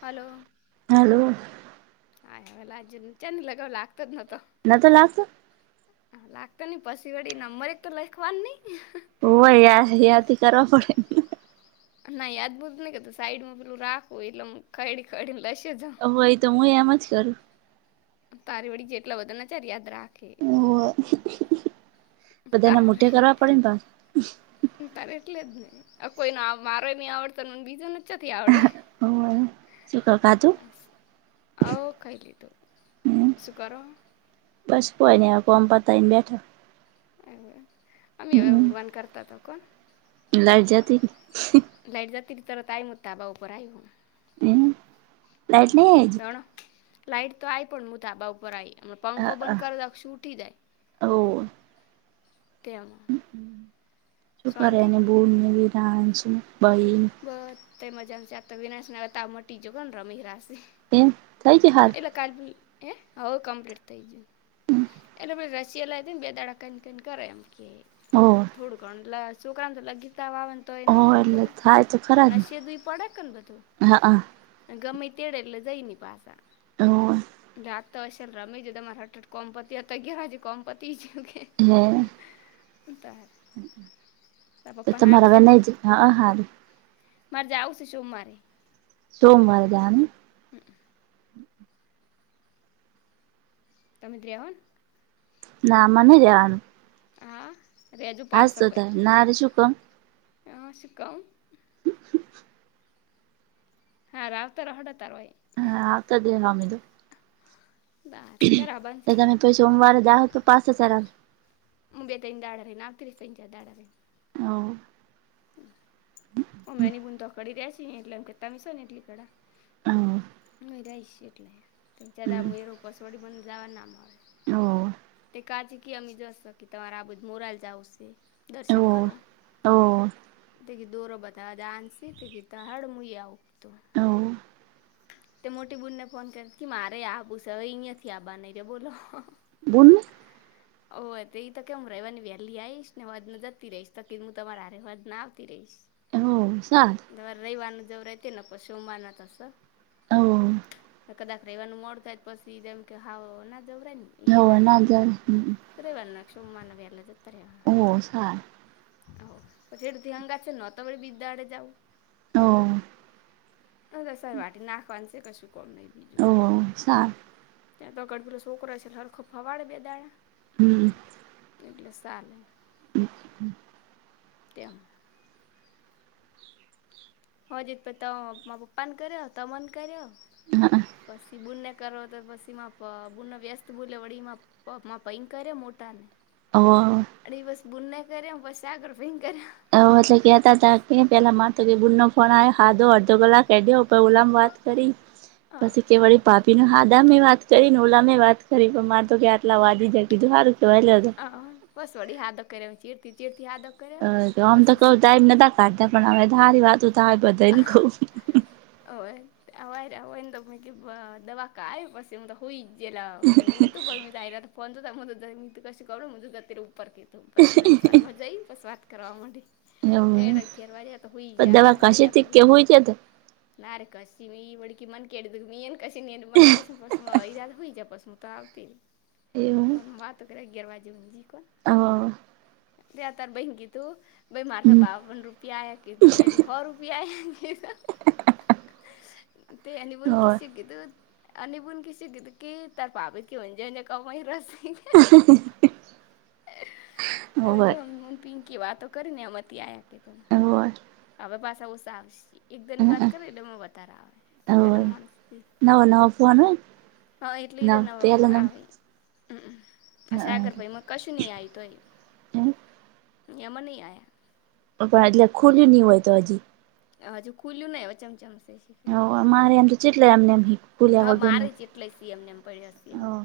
Hello. Hello. હા હવે લાગ્યો ચારની લગાવુ લાગતો જ નતો. નતો લાગતો હા લાગતો નઈ પછી વળી નંબર એક તો લખવાન નહીં હો યા થી કરવા પડે. ના યાદ [inaudible] સાઈડમાં પેલું રાખવું એટલેમ ખડી ખડી ને લશે જ ભય તો હું એમ જ કરું. તારે વડી જેટલા બધાને ચાર યાદ રાખે. હોવ બધાને તારે મોટે કરવા પડે ને ભ તારે એટલે જ ને આ કોઈને મારો બી આવડતો બીજો ને [unintelligible] બસ ઓવ ખાયલી લીધું શું કરો? બસ કોઈ નહીં બસ કોમ પતાઈ ને બેઠા. એવું અમે હવે ઉગવાનું કરતા હતા કોણ? [unintelligible] લાઈટ જ હતી તરત આાયમ ધાબા ઉપર આવી હું. હમ હમ એટલે એજ. જાણો લાઈટ તો આઈ પણ મુ ધકબા ઉપર આવી પંખો બંધ કરે દક્ષું ઉઠી જાય. [unintelligible] તેમાં શાંતિ [unintelligible] બસ બધા મજામાં છે આ તો વિનાશને તાવ મટી જગો ને રમી રાશે. એમ થઈ ગયું હારું? એટલે કાલ એ હઉ કમપ્લીટ થઈજું. એટલે પ રસીયા હો [unintelligible] થોડું ગણું લ છોકરા તો લગીતા [unintelligible] તો હો એના પેલું એટલે કરે થાય તો ખરા જ અને ને સી દુઈ પડે કેને બધું. હા હા ગમે તેડે એટલે જઈ પાસા. હમ. રાત તો હશેલ રમેીજ તમારે હટટ કોમપતી હતા ગજ કોમપતી છેું કે. હમ. ઉતાર તો તમારા વેના જ હા હા. મારે જા આવ છું શુંું મારે. સોમવાર દાન હમ. તમેમ ત્રેવન. ના મને રહેેવાનું. હારે હજુ પા શકોઈ થાય ના હારે શું કમ હ શ કમ હા રાાવતા રોટ તારવા હા આતાદી આમીું. તારે જરા તો બનશે તમે તા પ સોમવારે જા તો પાસ હજાર મુબે તઈ દ આડરે નાક તિવસ સંજચ દાડે હા. મેની બૂ તોકડી દ્યા છ એટલે એમ કેતા મશો ને એટલી કળા. હમ. નહી રઈ શ એટલે તેમં દાામુ ર ઉપાસવાડી પણંધ જવા ના મા. તે કાજી ક અમે જશો કે તમારે આ બધ મોરાલ જાવશે. દર્શન કરવા. દોરો બતા દ આન સીત ગીતા હાડ મુઈ્ય ઉપતો તે મોટી બૂનને ફોન કર મારે આુ છે અહીં નથી આબાર નહી રે બોલો. બોલને ઓ તે એ તો કે હું રહેવા ની વહેલી આવીશ ને વાજને જતી રહીશ તકી હું તમારા રવાદને આવતી રહીશ. હ હ સાર રે રવવારનું જવ રતી ને સોમવારના થસ કદાક એવાનું મો થ પછી જેમ કે હાવો ના જવરા ને ધવ ના જર વા નક્ષમા ન વલા જત્રવા હો પછું થીંગા છે ન તમે વિદ્યા આડે જાઉ હ તો સરાર વા નાખવાનું છે કશું કોમ નહીિ ઓ સાર ત્યાં તો ગડ બેલો છોકરો છે હરખો ફવાડે બે દાણા હમ એટલે સાલે. હમ. તેમ. હ જી પ ત મા પપા ને કર્યો ત મને કર્યો હ. પછી બૂનને કરો તો પછી એમાં બૂનને વ્યસ્ત બૂલે વળી એમાં પપમાં ભૈં કર્યા મોટાને. અ અ બસ બુનેઈ કરમ બસ આગળ ફિંગ કર. એટલે કેતા હતા પેલા મા તો કે બૂનો ફોણ ખાધો અડધો કલાક ક દ્યો ઓલામ વાત કરી હા પછી કે વળી પાાપી ન હાદામે વાત કરીને ઓલા મે વાત કરી પણ મારે તો કે આટલા વા જકીધું સારું કેવા. હ બસ વળી હા દખ ચીરતી ચીડતી હા દખ હ આમ તો કઉ ટાઈમ નતા કાઢતા પણ હવે તો હારી વાતું થાય બધાને કવ હોવાને તો મ દવા ક આવે પછી તો હો [unintelligible] જેલા ઊંઘવુતું પણ મેં જાયલા તો ફોન જોતા મું તો જઈન ઊંઘતી પશી કરુ મું તો જતી રય ઉપર કે તો પછી વળી ઘરમાં જઈ પસ વાત કરવા માંડી તે એવું અગિયાર વાજે તો હુઈ જયા દવા હું આઈ કશે તાર તો થી કે હોય છે તો ના રે કશું ની વળકી મન કે દ મી એન કરશે એ મન કરશે પસ ઈરાન તો હુય ગયા પસ મ તો આવતી રે પણ વાત કરે અગિયાર હુંધી કર હવ તે અતાર તાર ભઈન કીધું ભાઈ મારે તો બાવન રૂપિયા આયા કીધો એટલે હો રૂપિયા આયા કીધું તે એની વન હોય કિસ્ કીધું અને બુનકી શકી કે ત્યારે બાપ એ કે હોજ કમાઈ છે કે [inaudible] અવે હોય તો મન પિંકી વાતો કરીએ અતી આયા કે તું હોવે હવે પાસા ઓસા આવશે એકદમ ની વાત કરી એટલે માં વધાર આવે હોય પેલા માણસ નવો નવો ફોન હોય હા એટલે ના ન પેલા આવે પણ સાગરભાઈમાં કશું નહી આય તોય એમ નહી આયા પણ એટલે ખુલ્લી્યું નહી હોય તો હજી હજુ ખુલું ને એવે ચમચમચ એ હ અમારે એમ તો ચેટલે એમનેમ હા મારે જ એટલે સીએમ ને એમ પડ્યા સીએમ ને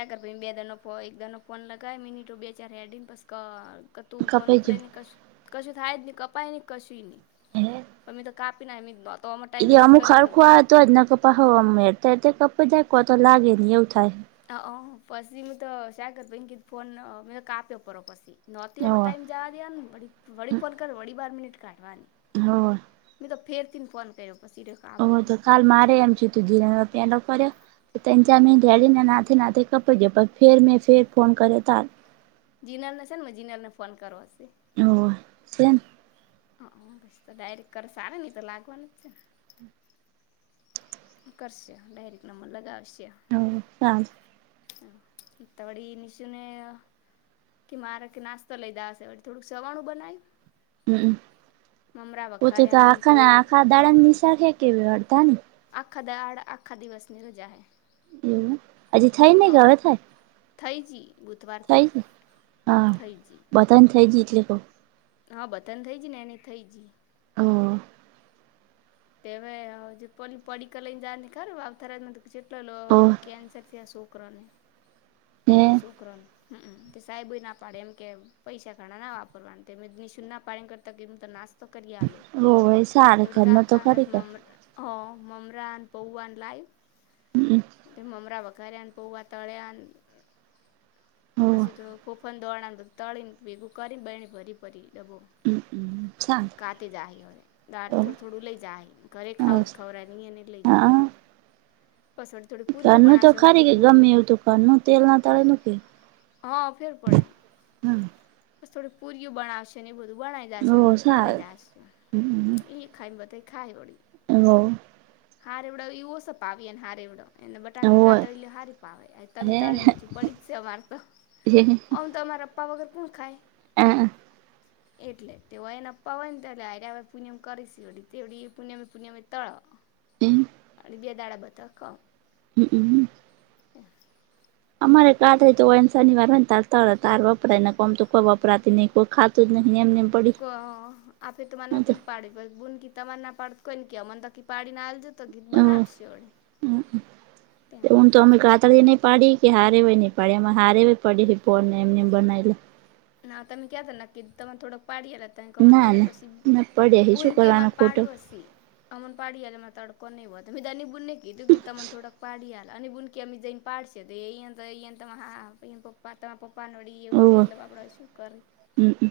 મ કર ભ બે દર ન એકદ ન ફોન લગાવ મિનિટ બે ચાર હેડન પછી ક ક હ તુંન કપાઈ ઉપડે નને ક કશું થાય જ નહી કપાય નહી કશી નહી ગયું પણ મી તો કાપી ના તો ટાઈમ એ વેસ્ટ અમુક કરે હરખું આવે તો જ ના કપા હોવા મળ અ ત્યારે કપે દખવા તો લાગે નહી એવું થાય હ પછી મેું તો સાગરભઈ કે ફોન મે તો કાપ્યાો પડ પછી નહોતી એવ અમાર ટાઈમ જાડી વળી ફોન કર વળી બાર મિનિટ કાઢવાની હ મી તો ફેરથી ફોન કર્યો પછી રહ ઓ તો કાલ મારે એમ છે તું ધીરા પેડ ફર્યો ત્રણ ચાર મિનિટ મેલીને નાથે નાથે કપય ગયો ફેર મેં ફેર ફોન કર્યો તાર જીનલને છે નેં જીનલને ફોન કરવા હશે હ સ હ બસ તો ડાયરેક્ટ કર સાર નહ તો લાગવાનું જ છ કરશે ડાયરેક નંબર લગાવશે હ ચાલ હ તો વળી નિશુને કે મારે કે નાસ્તા લઈધા હશે થોડુંક સવાણું બનાયું હમ પોતે તો વઘાર્યા ને આખા ના પૌવા આખા દાડાની નિશાળ હે કે અડધા ની આખા દાડ આખા દિવસની રજા હૈ એવુ હજી થાય ને કે હવે થાય થઇ જ બુધવારથી થઈ જ તન થઈ જી એટલે કઉ હા બધાન થઇ જી ને એને થઇ જઈે હા તે જે પલી પડીક લઈ ને જ ને ખરા આવ થરા કેટલો હોવે કેન્સર થી આ સુખ છોકરાને ને તેવીસોકરાને હમમ તે સાહેબ ના પાડે એમ કે પૈસા ઘણા ના વાપરવાના નિશુન ના પાડેને કરતા કેમ તો ના તો કરી આ લોું હો ભાઈ સાર કરરમ તો ખરી કર હ મમરાન પૌવાન લાઈવ તે મુમરાવાખારેન પોવા તળન હોવે પછી તો ફફન દોડાને બધું તળીને ભેગું કરીને બેને ભરી પરી દબો સારું કાતે જ હ હવે ગાડી થોડું થોડું લઈ જ હ ઘરે ખાવું બસ જ ખવરા નહી ન લઈ હા જવરાય પસોડી થોડી પુરીય ઘરનું બના તો છે ખરી હુક્કી કે પુરી ગમે એવું તો ઘરનું તેલ ના તળે નું કે હા ફેર પડે હમ બસ થોડી પુરીઓ બનાવશે ને એ બધું બનાઈ ઓ જશે આલે સારું જશે એ ખાઈ બધા ખાઈ વળી હો હારેવડો એવો સપાવીએ ને હ ર એવડો એને બટા હોય કનકાા તરી લલી હારી પાાવય આ તમમે તરી લે છુંપરીિત છે મારતોું અમ તો અમારા પપ્પા વગર પણ ખાય હ એટલે તેઓય એને પપ્ા હોય નેરે હ પૂનમ કરીશ તે એવડીી પુણ્યમેી પુન્યમે તળ તન અને બે દાડા બધ ક હમ હમ અમારે કા થય તો શનિવાર તારતા હો હતા તાર વપરાય ને કોમ તો કોઈ વપરાતી નહી કોઈ ખા તો એમને પડી ક આપે તોરે ન પાડીે બુનકી તમ ના પડને ક મન તો કકી પાડીનેલ હ તેમ હું તો અમે કતાર દને પડીી કે હારે હોય નહ પડે એમાં હારે પડે ફનને એમને બનાવેલા ના તમે ક્યા હતા નક્કી તમામેને થોડડાક પાડીયલા ત અમાર ના પડે ના પછી ના પડે હે શું બૂનકી અમાર કરવાનું ખોટું પાડવાછી અમન પાડી હાલેમાં તો્યારેડ ક કો નઈ ભ તો મીધા બુને ખીજું કી તમામન થોડાક પાડીાયલા અ અને બુનકી અમમે જન પાડશે તો એ હા એ પપ્પા તમારા પપ્પા નો એ ઉઠ એટલે આપડે શું કરે હમ હમ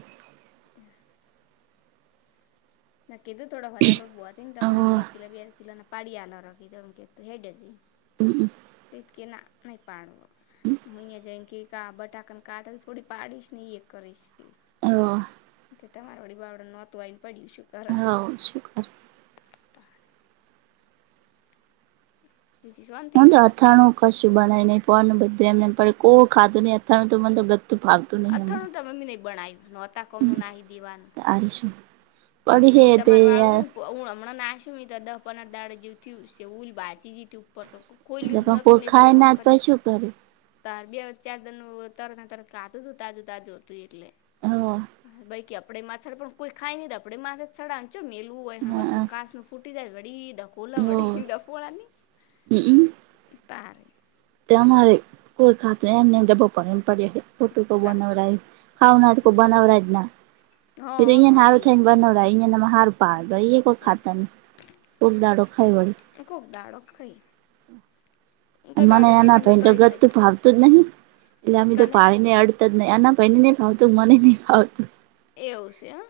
ના કીધું થોડો વધારેાર લોટ બો હતી ને તમને બે શું કિલો બે કિલો ને પાડી આનોખીધું કેું હેડે જ તિતકે ના નહી પાડવ હુંહીંયા જાાય કે કા બટાકન કાઢ થોડી પાડીશને એક કર છે કે તમારે વળી બાવડા નહોતું આવીઈને પડ્યું છેું હા શ બીજીી શુંંત હું અથાણું કશું બનાાય નહીંનું બધું એમને પડે કો ખાધું નહી અથાણું તો મ તો ફાલતું નહીંમાને મમી ન ભણાવ્યું નોતા કોમનું નાહી દેવાનું શું પડી હે એ તે તમારે વાળું છે યાર હું હમણાં નાખ્યું મં તો દ પંદર દાડ જેવુંયું ઉલ ભચી જઈતી ઉપર તો કોઈ લ પણ નતું કોઈ એક બે ખાય ના વખત પ શું કરે ત બે ચાર દરનું તરત તરત કાતું હતું તાજું તાજું હતું એટલે કે આપડે માથર પણ કોઈ ખાય નહી તો આપ મા મેલવું હોય બસમાં કાસ ન ફૂટી જાય બડી ડકોોલા બડી ડકોળની તાર તે અમારે કોઈ કાત ન એમનેમ ડપ પડી ફોટોકો તાર બનાવ ખાાવના કો બનાવ જ ના હ [inaudible] નહોતી આ પા કોઈ ખાતા ન કોક દાડો ખાઈ વળી તો ખૂક દાડો ખંઇ મને એના ભાઈ તો તોય ગત ખાઈ તું ભાવતું જ નહી. એટલે અમે તો કને પાણી ને અડતા જ નહ આના ભાઈને નઈ ફાવતું મને નઈ ફાવતું. એવું છે હ.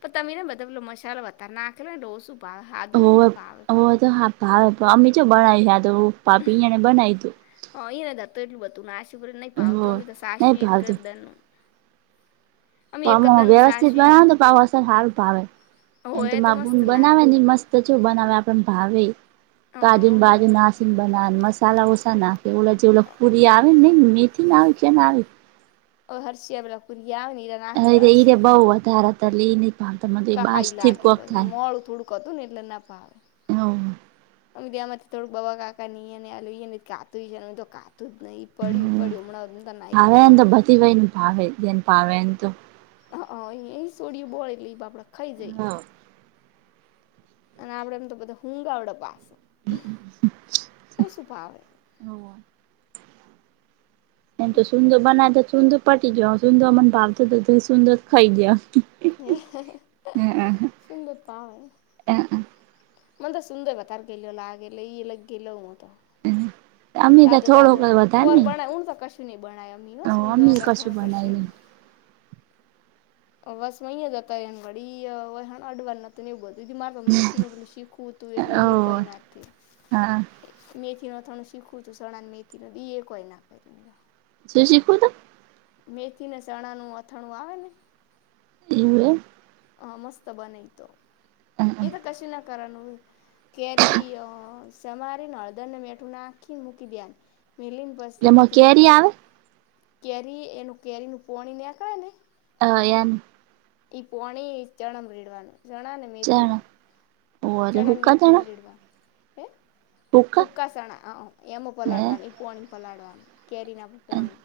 પણ તમીને બદલલો મસાલો વધ નાખને ડોસું ભાવે હાદું એ હોવે ભાવે પાવ હોવે તો હા અમ્ી જો બનાવી તો પાપી અયા ને બનાવી દું. હ એ નતો એટલું બધું નાસીપર ન તું ભાવતો હો અી તો સાસુ નહી એક ભાવતું કરદનું પામાં વ્યવસ્થિત બનાવ પાવ અસર સારું ભાવે એમ તો હોય મા બૂન મસ્ત બનાવે લાગે ને મસ્ત. તોચું બનાવે આપણ ભાવે કાજુ ને બાજુ નાસીને બનાવ મસાલા ઓસા નાખે. કે ઓ જે પુરી આવે નને મેથી આવે કેમ આવે ઓ હરષિયાેલાુરીની. હ એરે બહુ ધારલીની. કાઈ લાગે પછ મોું થોડુંક હતું ને એટલે ના ભાવે. હોવે અમે ત્યાંમાંથી થોડું બવા કાકા હીયા આલ કાતું છે ને તો કાતું જ નહી પડ્યું પડ્યું હમ્મ. ભાવે એમ તો બધી ગય ને ભાવે જેને ભાવે એમ તો. હ અ એ સોડિય બોળ એટલે એપડા ખાઈ જઈ અને આપડે એમ તો બધા હુંગાવડે પાસે. ભાવે હો. એ તો સુંદર બનાવે તો સૂદર પટી ગ સુંદો અમને ભાવતો તો સુંદર જ ખાઈ જાય. હ સુંદર પાાવ. હમ્મ. મન તો સુુંદર બતાાર ગ લાગે લગ ગતો. અમે તો તાજે તાજે થોડોક વધારે પોર નહી બણાય તો કશું નહી બણાય અમી હો સઊંધોગ થણું કશું નહી. બસ વહીયા જતા વડી અઢવાર એવું બધું મારે મેથી ન બું શીખવું હતું એટલે ઓ એ કઈ નથી. હા મેથી નો થણું શીખવું છું સણાને મેથી નો બી એ કોય ના કરી. શું શીખું તો? મેથીને ચણા નું અથાણું આવે ને. એવુ! હા મસ્ત બન તો એમ એ તો કશ ના કરનું કેરી સમારીને હળદરને મઠું નાખીને મૂકી દયા મિલિન પછી એટલે એમાંથી કેરી આવે કેરી એનું કેરી નું પોણી નેકળે ને અ યાની ઈ પોણી ચણા રેડવાનું ચણા ને ચણા મેથીમાં ઓ એટલે ચણાને હુકા મેથી મરીડવા હે. હક. ઉકાસણા એમ પલાળવાનું પણી પલાળવાનું કેરીના પોણી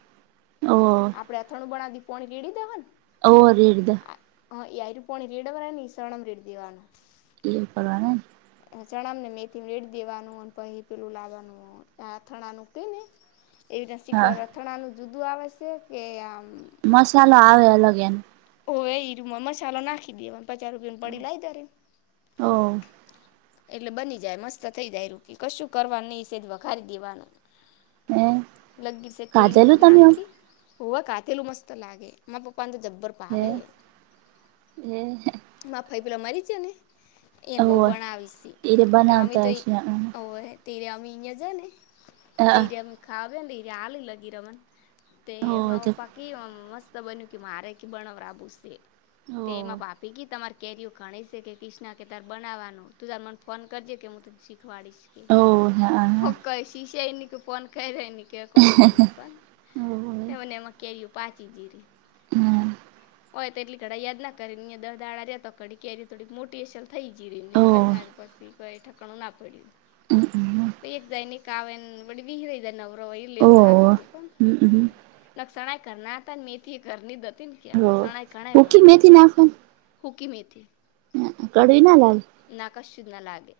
ઓ આપડે અથણું બણા દ પોણી પીડી દેવા ને ઓર હડદ. હા આયાર પોની રિડમ સવણમ રેડ દીવાનું. ક કરવાનાને ચણા ને મેથી રેડી દેવાનું અને પછી પેલું લાવવાનું આ થણા ન કે ને એવી હા [unintelligible] અથણાનું જુદું આવે છે કે આમ મસાાલો આવે અલગ એન. ઓ [unintelligible] મસાલો નાખી દે પચાસ રૂપિયા ને પડી. ઓ [unintelligible] એટલે બની જાય મસ્ત થઈ જાય [unintelligible] કશું કરવા નહી સેજ વધારી દેવાનું. હે [unintelligible] છે તલ કાજલું તમે નાખી. ઓવા કાતેલું મસ્ત લાગે મારા પપ્પાને તો જબ્બર હે ભાવે. હે માફાઈ પેલા મારી જ ને એને બહુ હોવે ભણાવીશ એ અમે તો બનાવતા એય હશે તેરે અમી ને જાને હા ત્યાં [unintelligible] તે હોવે માર તો પપ્પા કે મસ્ત બન્યું કે મારે કે બનાવરાવું સે તેમાં હોવે પા [unintelligible] તમારી કેરીઓ ઘણી છે કે ક્રિષ્ણા કે તાર બનાવવાનું તું તાર મને ફોન કરજે કે હું તને શીખવાડીશ હોવે હા હા [unintelligible] શીશ ન કે ફોન કઈર ન કે કશી ની હોવે પણ મને એમાં કેયું પાચીજીરી હમ હોય તેટલી ઘડા યાદ ના કરી [unintelligible] કેરી થોડીક મોટીહશે થઈ જઈ રહીને હોવે હોવે વહેનાર પછી કઈ ઠકણું ના પડ્યું હમ એક જાઈને એક આવેન વળી બીજો [inaudible] એ લેવું હોવે થતું હતું હમ પણ હમ એટલે ચણા એ ઘરના હતા ને મેથી એ ઘરની જ હતી ને કે આપણે હોવે શણાઈ કણાય સૂકી મળે છે મેથી હુકી મેથી હ કડવી ના લાલ નાકાશ શીધના લાગે